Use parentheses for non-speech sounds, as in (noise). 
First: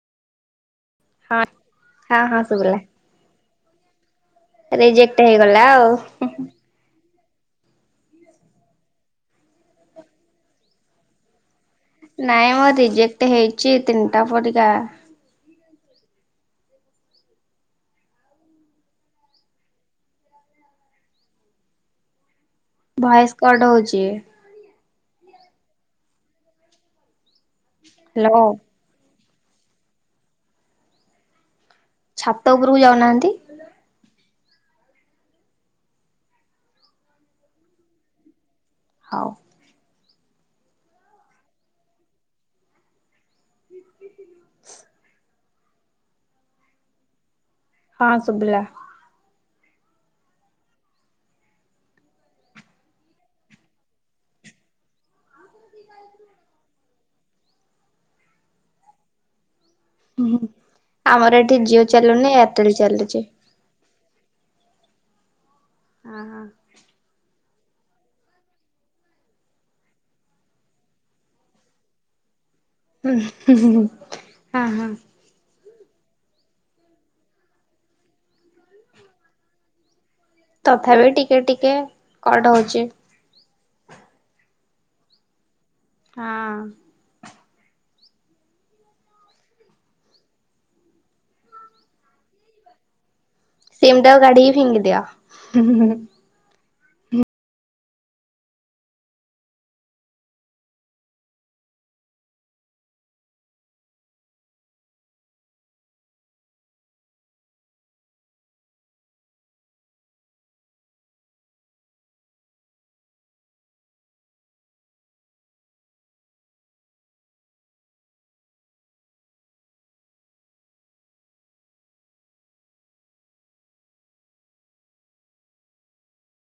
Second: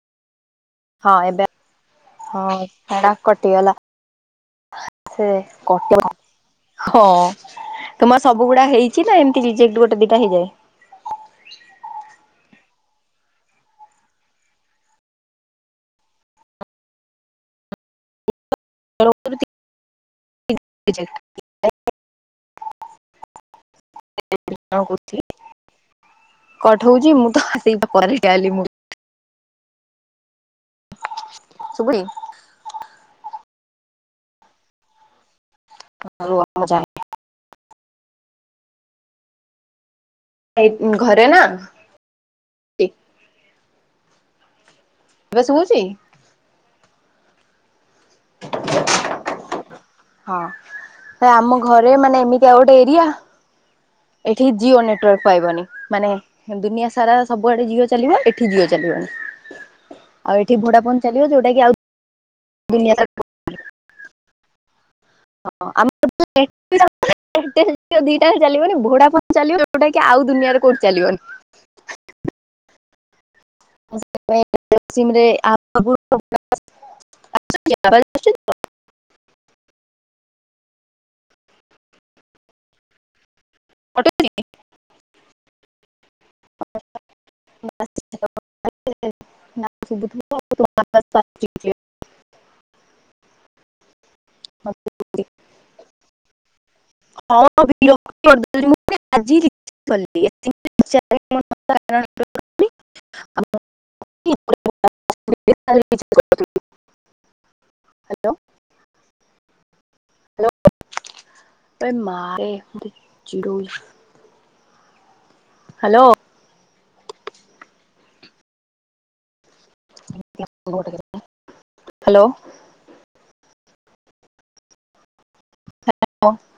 ହଁ ଏବେ ହଁ ସେଟା କଟିଗଲା। ରିଜେକ୍ଟ ସେ ହେଇଗଲା ଆଉ। କଟିଗଲା, ହଁ ତମର ସବୁଗୁଡା ହେଇଛି ନା ଏମତି ରଜେକ୍ଟ ଗୋଟେ ଦିଟା ହେଇଯାଏ? ନାଇଁ ମ ରିଜେକ୍ଟ ହେଇଛି ତିନିଟା ପରିକା। (inaudible) ଭୟସ କଟ୍ ହଉଛି। କଟ୍ ହଉଛି। ମୁଁ ସେଇତ ହ୍ୟାଲୋ (unintelligible) ମୁଁ ଶୁଭୁନି? ଛାତ ଉପରକୁ ଯାଉନାହାନ୍ତି। ହଉ ଆଉ ମୁଁ ଯାଏ। ହଉ ଘରେ ନା (unintelligible) ଏବେ ଶୁଭୁଛି? ହଁ ଶୁଭିଲା। ହଁ ଆମ ଘରେ ମାନେ ଏମିତି ଆଉ ଗୋଟେ ଏରିଆ ଏଠି ଜିଓ ନେଟୱାର୍କ ପାଇବନି ମାନେ ଦୁନିଆ ସାରା ସବୁଆଡେ ଜିଓ ଚାଲିବ ଏଠି ଜିଓ ଚାଲିବନି। ଆଉ ହୁ ଏଠି ଭୋଡା ଫୋନ ଚାଲିବ ଆମର ଯୋଉଟା ଏଠି କି ଆଉ ଜିଓ ଚାଲୁନି (unintelligible) ଦୁନିଆ ସାରା ଚାଲୁଚି। ହଁ ଆମର (inaudible) ହଁ ଦିଟାଙ୍କ ଚାଲିବନି ଭୋଡା ଫୋନ୍ ଚାଲିବ ଯୋଉଟା କି ଆଉ ଦୁନିଆରେ କୋଉଠି ଚାଲିବନି। ହୁଁ। ସେଥିପାଇଁ ହଁ ହଁ ସିମ୍ (inaudible) ତଥାପି ଟିକେ ଟିକେ କଟ ହଉଛି। (unintelligible) ହଁ। (unintelligible) ସିମ୍ ଟାକୁ କାଢ଼ିକି ଫିଙ୍ଗିଦିଅ (inaudible) ହାଲୋ (inaudible) ଏ ମା ରେ ମୋତେ ଚିଡଉଚି। Hello (inaudible) hello.